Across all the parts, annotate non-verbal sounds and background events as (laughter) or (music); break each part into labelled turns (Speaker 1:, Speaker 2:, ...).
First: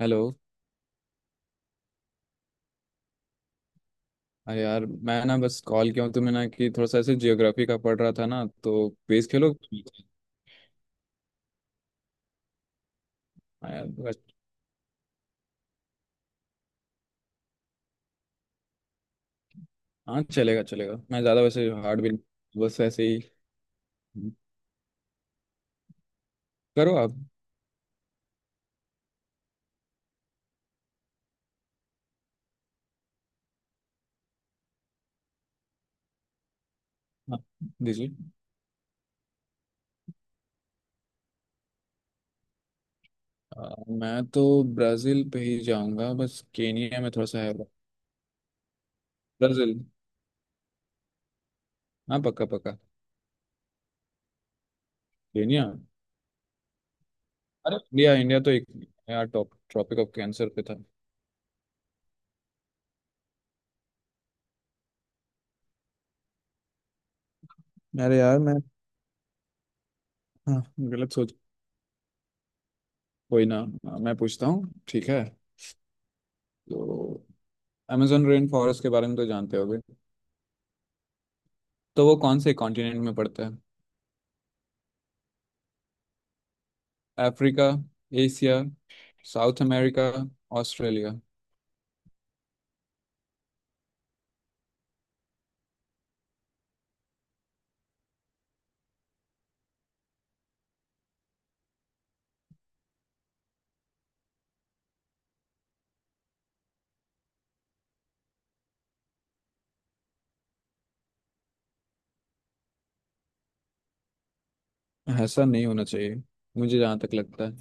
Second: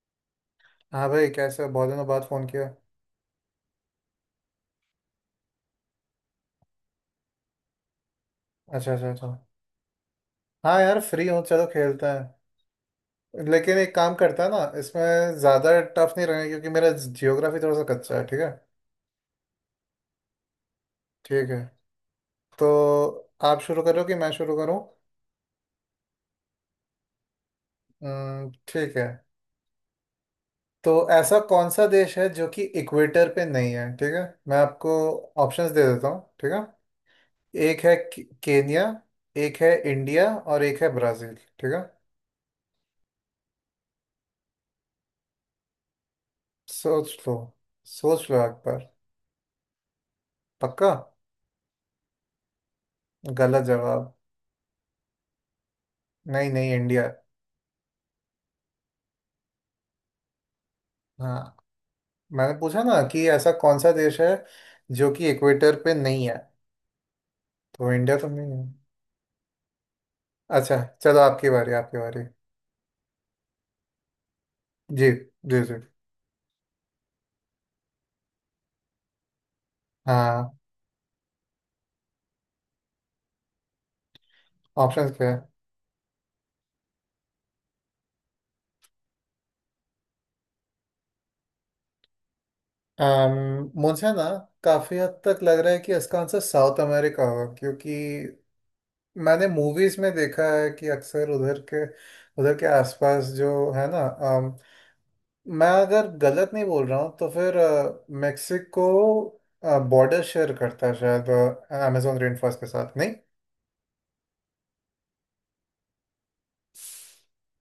Speaker 1: Hello.
Speaker 2: हाँ भाई, कैसे हो? बहुत दिनों बाद फोन किया।
Speaker 1: अरे यार, मैं ना बस कॉल किया हूँ तुम्हें ना कि थोड़ा सा ऐसे जियोग्राफी का पढ़ रहा था ना, तो
Speaker 2: अच्छा, अच्छा, अच्छा।
Speaker 1: क्विज खेलो।
Speaker 2: हाँ यार, फ्री हूँ, चलो खेलते हैं।
Speaker 1: हाँ
Speaker 2: लेकिन
Speaker 1: यार,
Speaker 2: एक काम
Speaker 1: बस-
Speaker 2: करता है ना, इसमें ज़्यादा टफ नहीं रहेगा क्योंकि मेरा जियोग्राफी थोड़ा सा कच्चा है, ठीक है।
Speaker 1: हाँ, चलेगा चलेगा, मैं ज़्यादा
Speaker 2: ठीक है,
Speaker 1: वैसे हार्ड भी नहीं,
Speaker 2: तो
Speaker 1: बस ऐसे ही।
Speaker 2: आप शुरू करो कि मैं शुरू करूँ?
Speaker 1: करो आप।
Speaker 2: ठीक है। तो ऐसा कौन सा देश है जो कि इक्वेटर पे नहीं है, ठीक है। मैं आपको ऑप्शंस दे देता हूँ, ठीक है।
Speaker 1: हाँ,
Speaker 2: एक है
Speaker 1: दीजिए।
Speaker 2: केन्या, एक है इंडिया और एक है ब्राज़ील, ठीक है।
Speaker 1: मैं तो ब्राज़ील पे ही जाऊंगा, बस केनिया में
Speaker 2: सोच
Speaker 1: थोड़ा
Speaker 2: लो,
Speaker 1: सा है।
Speaker 2: सोच लो एक बार।
Speaker 1: ब्राज़ील।
Speaker 2: पक्का?
Speaker 1: हाँ, पक्का पक्का।
Speaker 2: गलत जवाब।
Speaker 1: केनिया।
Speaker 2: नहीं, नहीं, इंडिया।
Speaker 1: अरे, इंडिया इंडिया तो एक, यार, टॉप ट्रॉपिक ऑफ कैंसर पे था।
Speaker 2: हाँ, मैंने पूछा ना कि ऐसा कौन सा देश है जो कि इक्वेटर पे नहीं है, तो इंडिया
Speaker 1: अरे
Speaker 2: तो
Speaker 1: यार,
Speaker 2: नहीं
Speaker 1: मैं।
Speaker 2: है।
Speaker 1: हाँ।
Speaker 2: अच्छा।
Speaker 1: गलत
Speaker 2: चलो,
Speaker 1: सोच।
Speaker 2: आपकी बारी, आपकी बारी।
Speaker 1: कोई ना। मैं पूछता हूँ, ठीक
Speaker 2: जी,
Speaker 1: है।
Speaker 2: जी, जी।
Speaker 1: तो amazon रेन फॉरेस्ट के बारे में तो जानते होगे।
Speaker 2: हाँ।
Speaker 1: तो वो कौन से कॉन्टिनेंट में पड़ता है?
Speaker 2: ऑप्शंस क्या है?
Speaker 1: Africa, Asia, South America, Australia.
Speaker 2: मुझे ना काफी हद तक लग रहा है कि इसका आंसर साउथ अमेरिका होगा, क्योंकि मैंने मूवीज में देखा है कि अक्सर उधर के आसपास जो है ना, मैं अगर गलत नहीं बोल रहा हूँ तो फिर मेक्सिको बॉर्डर शेयर करता है शायद अमेजोन रेन फॉरेस्ट के साथ, नहीं?
Speaker 1: ऐसा नहीं होना चाहिए, मुझे जहाँ तक लगता है।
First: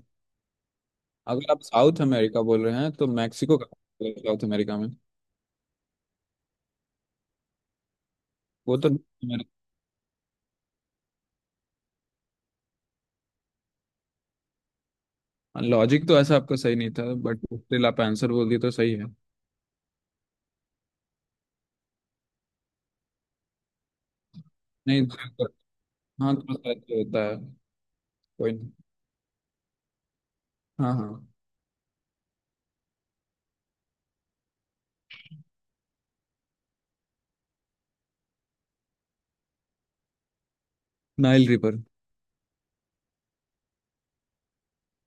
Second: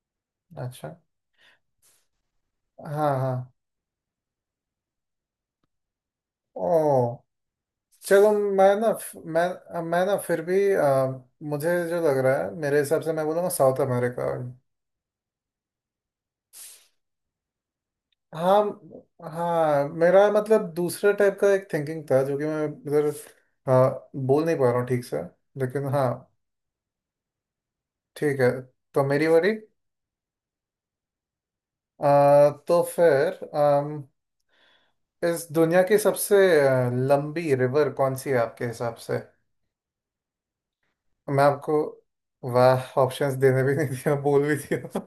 Speaker 2: अच्छा।
Speaker 1: अगर आप साउथ अमेरिका बोल रहे हैं, तो
Speaker 2: हाँ, हाँ।
Speaker 1: मैक्सिको का साउथ अमेरिका में,
Speaker 2: ओ, चलो। मैं
Speaker 1: वो
Speaker 2: ना,
Speaker 1: तो,
Speaker 2: मैं ना फिर भी मुझे जो लग रहा है, मेरे हिसाब से मैं बोलूँगा साउथ अमेरिका।
Speaker 1: लॉजिक तो ऐसा आपका सही नहीं था बट स्टिल आप आंसर बोल दिए तो सही है।
Speaker 2: हाँ, हाँ, मेरा मतलब दूसरे टाइप का एक थिंकिंग था जो कि मैं इधर बोल नहीं पा रहा हूँ ठीक
Speaker 1: नहीं।
Speaker 2: से। लेकिन हाँ।
Speaker 1: हाँ, थोड़ा सा ऐसे होता है।
Speaker 2: ठीक है।
Speaker 1: कोई नहीं।
Speaker 2: तो मेरी बारी।
Speaker 1: हाँ, हाँ।
Speaker 2: अ, तो फिर इस दुनिया की सबसे लंबी रिवर कौन सी है आपके हिसाब से? मैं
Speaker 1: नाइल
Speaker 2: आपको
Speaker 1: रिवर।
Speaker 2: वाह, ऑप्शंस देने भी नहीं दिया, बोल भी दिया।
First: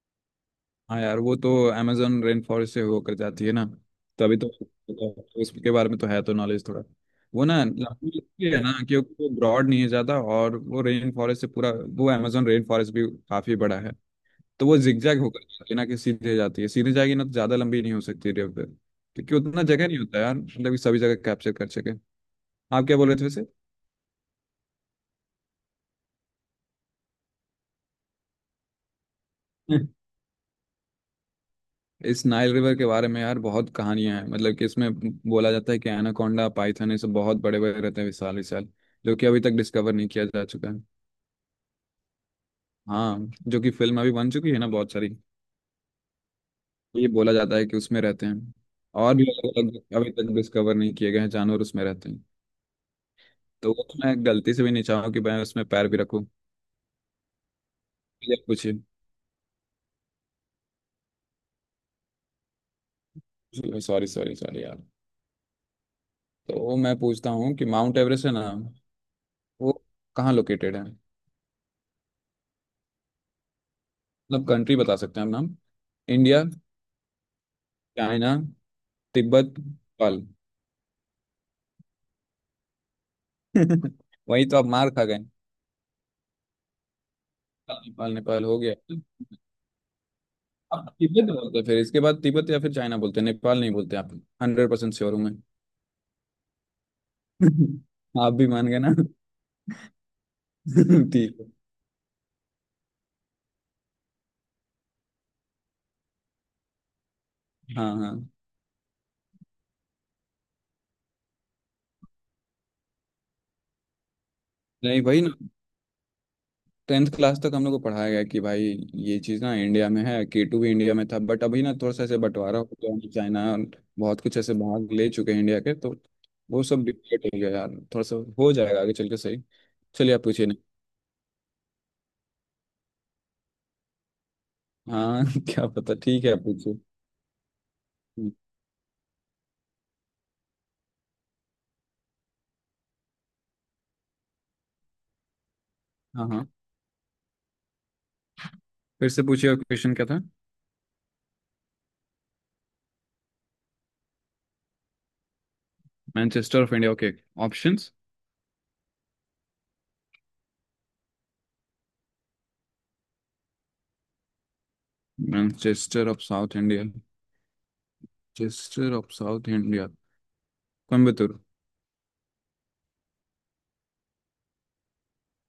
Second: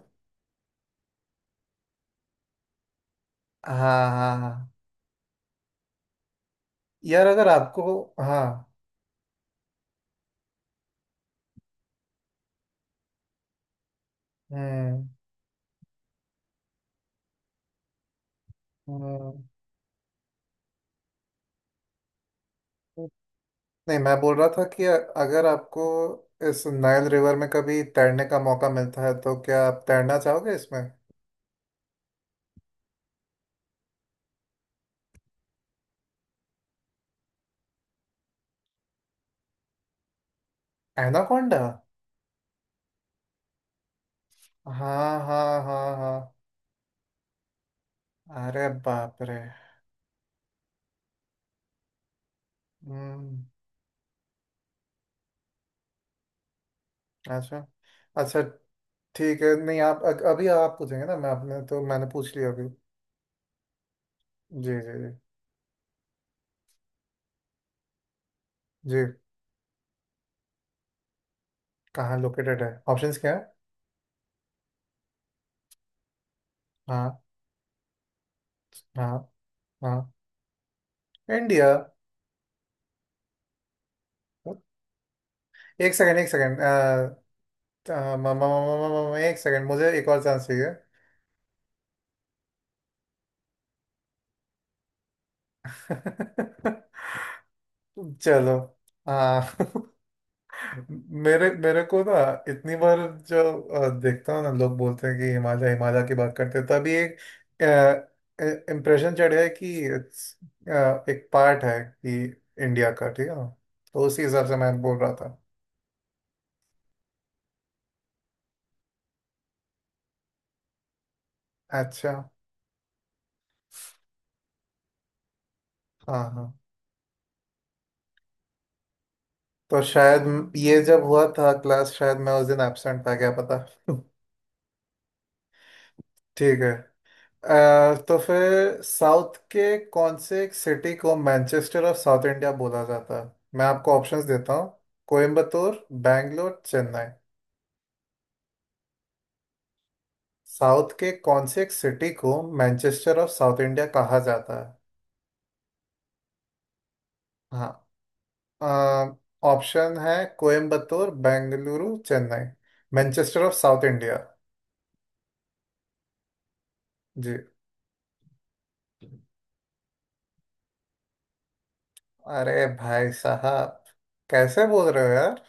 Speaker 1: हाँ यार, वो तो अमेजोन रेन फॉरेस्ट से होकर जाती है ना,
Speaker 2: हाँ, हाँ,
Speaker 1: तभी तो
Speaker 2: हाँ
Speaker 1: तो उसके बारे में तो है तो नॉलेज थोड़ा।
Speaker 2: यार,
Speaker 1: वो
Speaker 2: अगर
Speaker 1: ना
Speaker 2: आपको।
Speaker 1: लंबी
Speaker 2: हाँ।
Speaker 1: इसलिए है ना, क्योंकि वो ब्रॉड नहीं है ज़्यादा, और वो रेन फॉरेस्ट से पूरा, वो अमेजोन रेन फॉरेस्ट भी काफ़ी बड़ा है। तो वो
Speaker 2: हम्म,
Speaker 1: जिगजैग होकर जाती है ना कि सीधे जाती है, सीधे जाएगी ना तो ज़्यादा लंबी नहीं हो सकती रिवर, क्योंकि
Speaker 2: हम्म,
Speaker 1: उतना जगह नहीं होता यार, मतलब कि सभी जगह कैप्चर कर सके। आप क्या बोल रहे थे वैसे?
Speaker 2: नहीं, मैं बोल रहा था कि अगर आपको इस नाइल रिवर में कभी तैरने का मौका मिलता है तो क्या आप तैरना चाहोगे इसमें?
Speaker 1: इस नाइल रिवर के बारे में यार बहुत कहानियां हैं, मतलब कि इसमें बोला जाता है कि एनाकोंडा, पाइथन, ये सब बहुत बड़े बड़े रहते हैं, विशाल विशाल, जो कि अभी तक डिस्कवर नहीं किया जा चुका है।
Speaker 2: एनाकोंडा?
Speaker 1: हाँ, जो कि फिल्म अभी बन चुकी है ना बहुत सारी।
Speaker 2: हाँ, हाँ, हाँ, हाँ।
Speaker 1: ये बोला जाता है कि उसमें रहते हैं।
Speaker 2: अरे
Speaker 1: और
Speaker 2: बाप
Speaker 1: भी
Speaker 2: रे।
Speaker 1: अलग अलग अभी तक डिस्कवर नहीं किए गए हैं जानवर, उसमें रहते हैं।
Speaker 2: हम्म।
Speaker 1: तो वो तो मैं गलती से भी नहीं चाहूँ कि मैं उसमें पैर भी रखूँ।
Speaker 2: अच्छा,
Speaker 1: ये
Speaker 2: अच्छा।
Speaker 1: पूछिए।
Speaker 2: ठीक है, नहीं आप अभी आप पूछेंगे ना। मैं आपने तो मैंने पूछ लिया अभी।
Speaker 1: सॉरी, सॉरी, सॉरी
Speaker 2: जी,
Speaker 1: यार।
Speaker 2: जी, जी,
Speaker 1: तो मैं पूछता हूँ कि माउंट एवरेस्ट है ना,
Speaker 2: जी।
Speaker 1: वो कहाँ लोकेटेड है?
Speaker 2: कहाँ लोकेटेड है? ऑप्शंस क्या है?
Speaker 1: मतलब कंट्री बता सकते हैं हम, नाम। इंडिया,
Speaker 2: हाँ,
Speaker 1: चाइना,
Speaker 2: हाँ,
Speaker 1: तिब्बत,
Speaker 2: हाँ।
Speaker 1: नेपाल।
Speaker 2: इंडिया।
Speaker 1: (laughs) वही तो आप मार खा गए,
Speaker 2: एक सेकंड, एक सेकंड,
Speaker 1: नेपाल नेपाल हो गया।
Speaker 2: एक सेकंड, मुझे एक और चांस चाहिए।
Speaker 1: आप तिब्बत बोलते हैं, फिर इसके बाद तिब्बत या फिर चाइना बोलते हैं, नेपाल नहीं बोलते आप। 100% श्योर हूँ मैं।
Speaker 2: (laughs)
Speaker 1: (laughs) आप भी
Speaker 2: चलो।
Speaker 1: मान गए ना।
Speaker 2: हाँ। (laughs)
Speaker 1: (laughs) ठीक
Speaker 2: मेरे
Speaker 1: है।
Speaker 2: मेरे को ना इतनी बार जो देखता हूँ ना, लोग बोलते हैं कि हिमालय हिमालय की बात करते हैं तभी एक
Speaker 1: हाँ, हाँ।
Speaker 2: इम्प्रेशन चढ़ है कि it's, एक पार्ट है कि इंडिया का, ठीक है ना। तो उसी हिसाब से मैं बोल
Speaker 1: नहीं
Speaker 2: रहा
Speaker 1: भाई ना,
Speaker 2: था।
Speaker 1: 10th क्लास तक हम लोग को पढ़ाया गया कि भाई ये चीज़ ना इंडिया में है, K2 भी इंडिया में था, बट अभी ना थोड़ा सा
Speaker 2: अच्छा।
Speaker 1: ऐसे बंटवारा हो गया है, चाइना और बहुत कुछ ऐसे भाग ले चुके हैं इंडिया के, तो
Speaker 2: हाँ, हाँ।
Speaker 1: वो सब डिफिकल्ट हो गया यार, थोड़ा सा हो जाएगा आगे चल के सही।
Speaker 2: तो
Speaker 1: चलिए आप पूछिए।
Speaker 2: शायद ये जब हुआ था क्लास, शायद मैं उस दिन एब्सेंट था, क्या पता। (laughs)
Speaker 1: हाँ, (laughs) क्या पता, ठीक है आप
Speaker 2: ठीक है।
Speaker 1: पूछो।
Speaker 2: तो
Speaker 1: हम्म,
Speaker 2: फिर साउथ के कौन से एक सिटी को मैनचेस्टर ऑफ साउथ इंडिया बोला जाता है? मैं आपको ऑप्शंस देता हूँ। कोयम्बतूर,
Speaker 1: हाँ, हाँ।
Speaker 2: बैंगलोर, चेन्नई।
Speaker 1: फिर से पूछिए, और क्वेश्चन क्या था?
Speaker 2: साउथ के कौन से एक सिटी को मैनचेस्टर ऑफ साउथ इंडिया कहा जाता है?
Speaker 1: Manchester of India, okay. Options.
Speaker 2: हाँ। ऑप्शन है Coimbatore, Bengaluru, Chennai. Manchester of South India.
Speaker 1: Manchester of South India.
Speaker 2: जी।
Speaker 1: Manchester of South India. Coimbatore.
Speaker 2: अरे भाई साहब, कैसे बोल रहे हो यार?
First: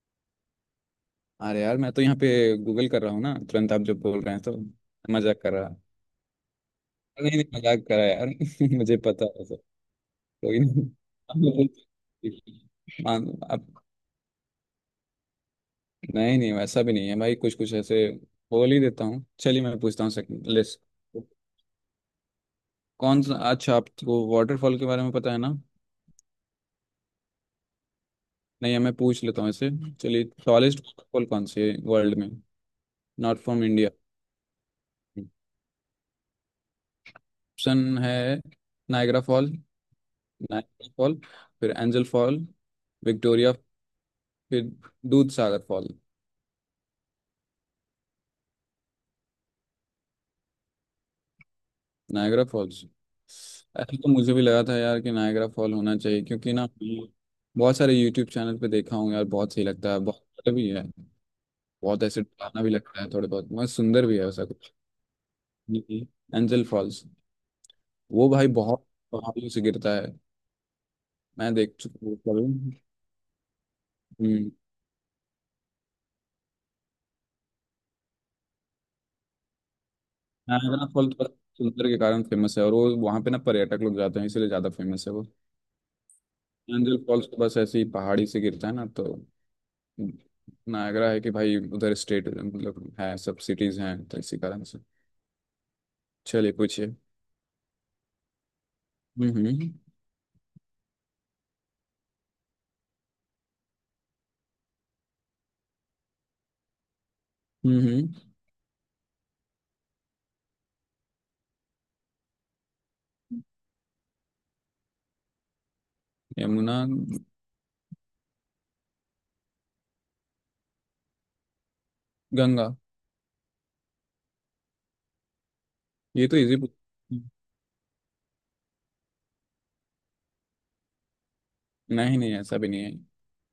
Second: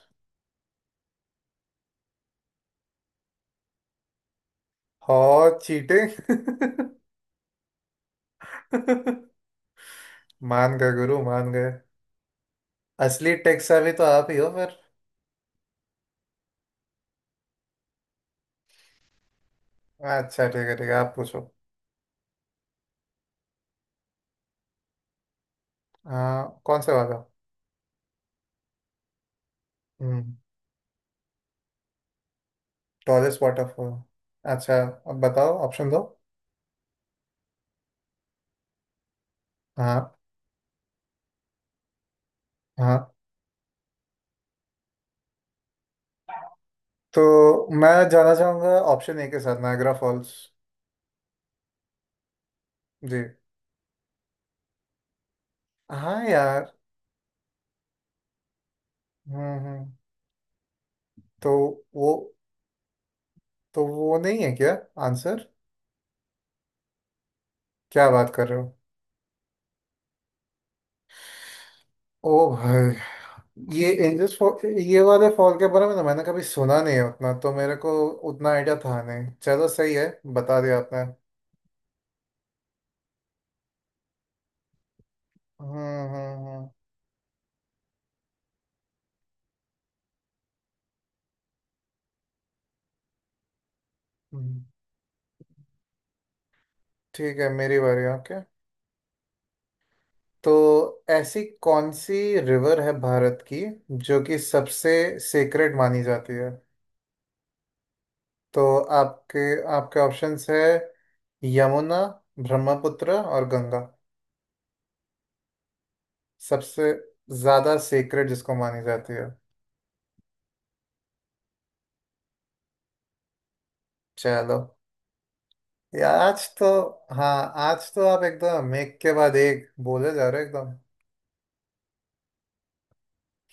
Speaker 1: अरे यार, मैं तो यहाँ पे गूगल कर रहा हूँ ना तुरंत, आप जब बोल रहे हैं तो।
Speaker 2: हो
Speaker 1: मजाक कर रहा।
Speaker 2: चीटिंग।
Speaker 1: नहीं नहीं मजाक करा यार, (laughs) मुझे पता है
Speaker 2: (laughs)
Speaker 1: सर। कोई
Speaker 2: मान
Speaker 1: नहीं।
Speaker 2: गए गुरु,
Speaker 1: (laughs) आप
Speaker 2: मान गए।
Speaker 1: लोग- मान
Speaker 2: असली टेक्सा
Speaker 1: आप।
Speaker 2: भी तो आप ही हो फिर।
Speaker 1: नहीं नहीं, वैसा भी नहीं है भाई, कुछ कुछ ऐसे बोल ही देता हूँ। चलिए मैं पूछता हूँ
Speaker 2: अच्छा,
Speaker 1: सेकंड
Speaker 2: ठीक है,
Speaker 1: लिस्ट।
Speaker 2: ठीक है, आप पूछो।
Speaker 1: कौन सा, अच्छा आपको वाटरफॉल के बारे में पता है ना।
Speaker 2: हाँ, कौन से वाला?
Speaker 1: नहीं मैं पूछ लेता हूँ इसे। चलिए,
Speaker 2: हम्म
Speaker 1: टॉलेस्ट वाटरफॉल कौन से वर्ल्ड में? Not
Speaker 2: tallest
Speaker 1: from India.
Speaker 2: Waterfall. अच्छा, अब बताओ, ऑप्शन दो।
Speaker 1: ऑप्शन है, नायग्रा फॉल।
Speaker 2: हाँ,
Speaker 1: नायग्रा फॉल। फिर एंजल फॉल।
Speaker 2: हाँ।
Speaker 1: विक्टोरिया। फिर दूध सागर फॉल।
Speaker 2: तो मैं जाना चाहूंगा ऑप्शन ए के साथ, नायग्रा फॉल्स।
Speaker 1: Niagara falls.
Speaker 2: जी।
Speaker 1: ऐसा तो मुझे भी लगा था यार कि नायग्रा फॉल होना चाहिए,
Speaker 2: हाँ
Speaker 1: क्योंकि ना
Speaker 2: यार।
Speaker 1: बहुत सारे यूट्यूब चैनल पे देखा हूँ यार, बहुत
Speaker 2: हम्म,
Speaker 1: सही लगता है,
Speaker 2: हम्म।
Speaker 1: बहुत अच्छा भी है।
Speaker 2: तो
Speaker 1: बहुत
Speaker 2: वो,
Speaker 1: ऐसे डरावना भी लगता है, थोड़े बहुत, बहुत
Speaker 2: तो
Speaker 1: सुंदर
Speaker 2: वो
Speaker 1: भी है,
Speaker 2: नहीं
Speaker 1: वैसा
Speaker 2: है क्या
Speaker 1: कुछ।
Speaker 2: आंसर?
Speaker 1: Angel falls.
Speaker 2: क्या
Speaker 1: वो
Speaker 2: बात कर
Speaker 1: भाई
Speaker 2: रहे हो!
Speaker 1: बहुत पहाड़ियों से गिरता है। मैं देख चुका हूँ
Speaker 2: ओ
Speaker 1: उसका भी।
Speaker 2: भाई, ये इंडस
Speaker 1: हम्म।
Speaker 2: फॉल, ये वाले फॉल के बारे में ना मैंने कभी सुना नहीं है उतना। तो मेरे को उतना आइडिया था नहीं, चलो सही है, बता दिया
Speaker 1: नारायणा
Speaker 2: आपने।
Speaker 1: फॉल तो बस सुंदर के कारण फेमस है, और वो वहाँ पे ना पर्यटक लोग जाते हैं, इसलिए ज्यादा फेमस है वो।
Speaker 2: हम्म। हम्म।
Speaker 1: एंजल फॉल्स तो बस ऐसे ही पहाड़ी से गिरता है ना, तो नायगरा है कि भाई उधर स्टेट मतलब है, सब सिटीज हैं, तो इसी कारण
Speaker 2: हम्म।
Speaker 1: से। चलिए पूछिए।
Speaker 2: ठीक है, मेरी बारी, ओके।
Speaker 1: हम्म। हम्म।
Speaker 2: तो ऐसी कौन सी रिवर है भारत की जो कि सबसे सेक्रेड मानी जाती है?
Speaker 1: हम्म। हम्म।
Speaker 2: तो आपके आपके ऑप्शंस है यमुना, ब्रह्मपुत्र और गंगा।
Speaker 1: यमुना।
Speaker 2: सबसे ज्यादा सेक्रेड जिसको मानी जाती है?
Speaker 1: गंगा।
Speaker 2: चलो, ये
Speaker 1: ये तो
Speaker 2: आज
Speaker 1: इजी।
Speaker 2: तो। हाँ, आज तो आप एकदम एक के बाद एक बोले जा रहे हो, एकदम।
Speaker 1: नहीं नहीं, ऐसा भी नहीं है।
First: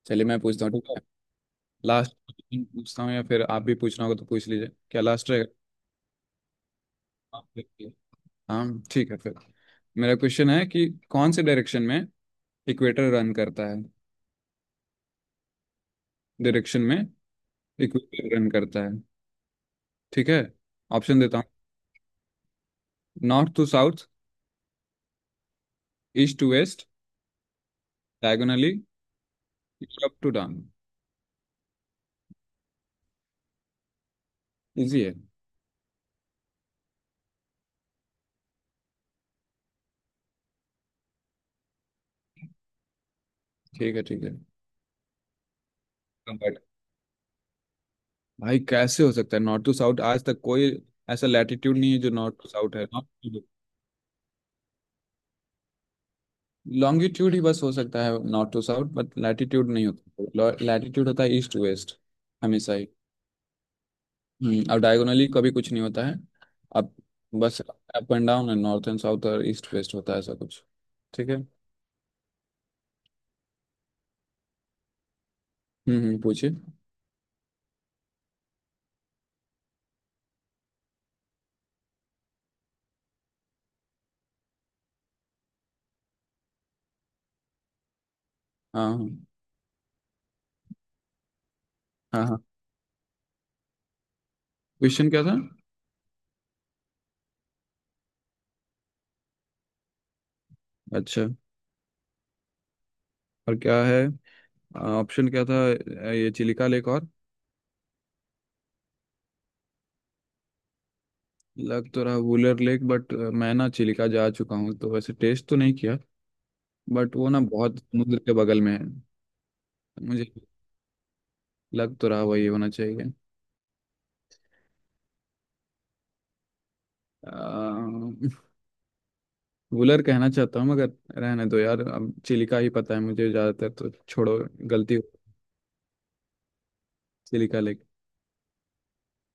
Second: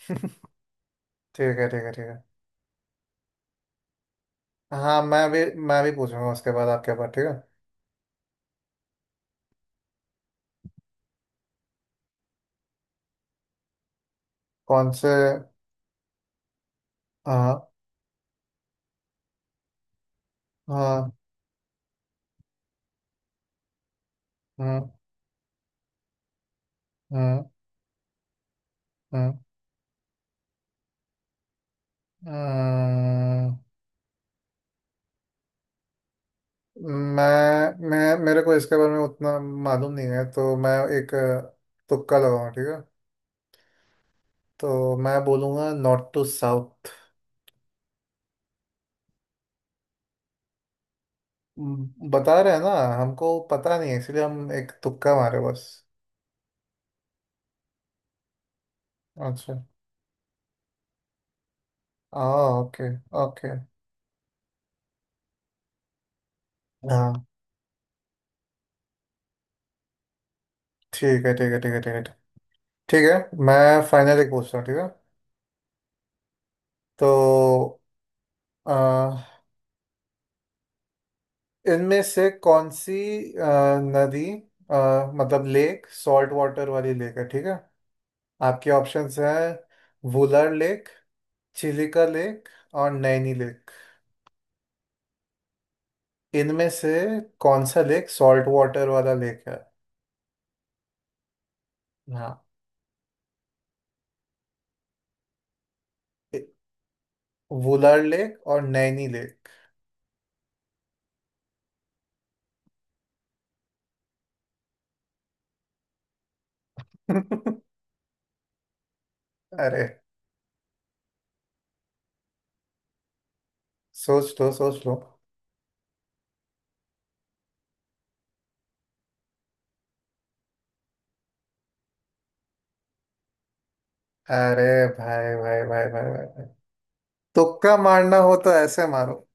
Speaker 1: चलिए मैं पूछता हूँ, ठीक है।
Speaker 2: ठीक है, ठीक है, ठीक
Speaker 1: लास्ट
Speaker 2: है।
Speaker 1: पूछता हूँ, या फिर आप भी पूछना होगा तो पूछ लीजिए, क्या
Speaker 2: हाँ, मैं
Speaker 1: लास्ट है?
Speaker 2: भी मैं भी पूछूंगा उसके बाद, आपके पास, ठीक है।
Speaker 1: हाँ। ठीक है फिर, मेरा क्वेश्चन है कि कौन से डायरेक्शन में इक्वेटर रन करता है?
Speaker 2: कौन से।
Speaker 1: डायरेक्शन में
Speaker 2: आ,
Speaker 1: इक्वेटर रन करता है, ठीक है।
Speaker 2: आ।
Speaker 1: ऑप्शन देता हूँ। North to south.
Speaker 2: Hmm,
Speaker 1: east to west.
Speaker 2: Hmm,
Speaker 1: diagonally.
Speaker 2: Hmm,
Speaker 1: up to down.
Speaker 2: Hmm.
Speaker 1: Easy है।
Speaker 2: मैं मेरे को इसके बारे में उतना मालूम नहीं है, तो मैं एक तुक्का लगाऊंगा, ठीक है।
Speaker 1: ठीक है, ठीक है।
Speaker 2: तो मैं बोलूँगा नॉर्थ टू
Speaker 1: बट
Speaker 2: साउथ।
Speaker 1: भाई कैसे हो सकता है नॉर्थ टू साउथ? आज तक कोई ऐसा लैटिट्यूड नहीं है जो नॉर्थ
Speaker 2: बता
Speaker 1: टू
Speaker 2: रहे हैं ना,
Speaker 1: साउथ है।
Speaker 2: हमको पता नहीं है इसलिए हम एक तुक्का मारे बस।
Speaker 1: लॉन्गिट्यूड ही बस हो सकता है नॉर्थ टू साउथ, बट
Speaker 2: अच्छा।
Speaker 1: लैटिट्यूड नहीं होता, लैटिट्यूड होता है ईस्ट टू वेस्ट,
Speaker 2: आ।
Speaker 1: हमेशा ही।
Speaker 2: Okay, okay.
Speaker 1: अब डायगोनली कभी कुछ नहीं होता है। अब
Speaker 2: हाँ।
Speaker 1: बस अप एंड डाउन है, नॉर्थ एंड साउथ और ईस्ट वेस्ट होता है, ऐसा कुछ।
Speaker 2: ठीक
Speaker 1: ठीक
Speaker 2: है,
Speaker 1: है।
Speaker 2: ठीक है, ठीक है, ठीक है। ठीक है, मैं फाइनल एक पूछता हूँ, ठीक है।
Speaker 1: पूछिए।
Speaker 2: तो इनमें से कौन सी अ, नदी, मतलब लेक, सॉल्ट वाटर वाली लेक है, ठीक है। आपके
Speaker 1: हाँ,
Speaker 2: ऑप्शंस हैं वुलर लेक, चिलिका
Speaker 1: हाँ, हाँ।
Speaker 2: लेक और नैनी लेक।
Speaker 1: क्वेश्चन क्या था?
Speaker 2: इनमें से कौन सा लेक सॉल्ट वाटर वाला लेक है?
Speaker 1: अच्छा।
Speaker 2: हाँ।
Speaker 1: और क्या है? ऑप्शन क्या था? ये
Speaker 2: ए-
Speaker 1: चिलिका लेक और,
Speaker 2: वुलर लेक और नैनी लेक।
Speaker 1: लग तो रहा वुलर लेक, बट मैं ना चिलिका जा चुका हूँ तो वैसे टेस्ट तो नहीं किया, बट वो ना बहुत
Speaker 2: (laughs)
Speaker 1: समुद्र के बगल में है।
Speaker 2: अरे,
Speaker 1: मुझे लग तो रहा वही होना चाहिए।
Speaker 2: सोच लो, सोच लो।
Speaker 1: अ, वुलर कहना चाहता हूँ मगर रहने दो यार, अब चिलिका ही पता है मुझे ज्यादातर, तो छोड़ो।
Speaker 2: अरे
Speaker 1: गलती हो।
Speaker 2: भाई, भाई, भाई, भाई, भाई, भाई।
Speaker 1: चिलिका
Speaker 2: तुक्का
Speaker 1: लेके
Speaker 2: मारना हो तो ऐसे मारो।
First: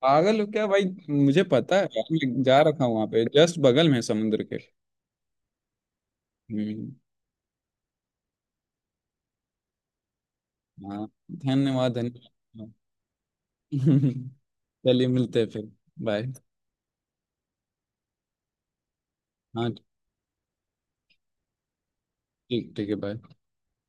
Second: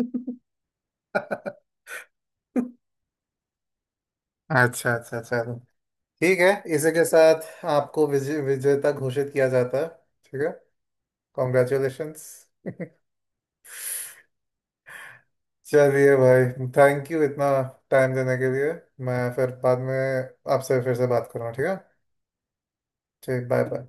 Speaker 2: (laughs)
Speaker 1: पागल हो क्या भाई? मुझे पता है यार, मैं जा रखा हूँ वहां पे, जस्ट बगल में है समुद्र के।
Speaker 2: अच्छा, अच्छा, चलो, ठीक है।
Speaker 1: हम्म।
Speaker 2: इसी के साथ आपको विजेता घोषित किया जाता है, ठीक है।
Speaker 1: हाँ, धन्यवाद
Speaker 2: कॉन्ग्रेचुलेशंस।
Speaker 1: धन्यवाद। (laughs) चलिए मिलते हैं फिर।
Speaker 2: चलिए
Speaker 1: बाय।
Speaker 2: भाई, थैंक यू इतना टाइम देने के लिए। मैं फिर
Speaker 1: हाँ।
Speaker 2: बाद में आपसे फिर से बात करूँगा, ठीक है।
Speaker 1: ठीक, ठीक है। बाय।
Speaker 2: ठीक, बाय, बाय।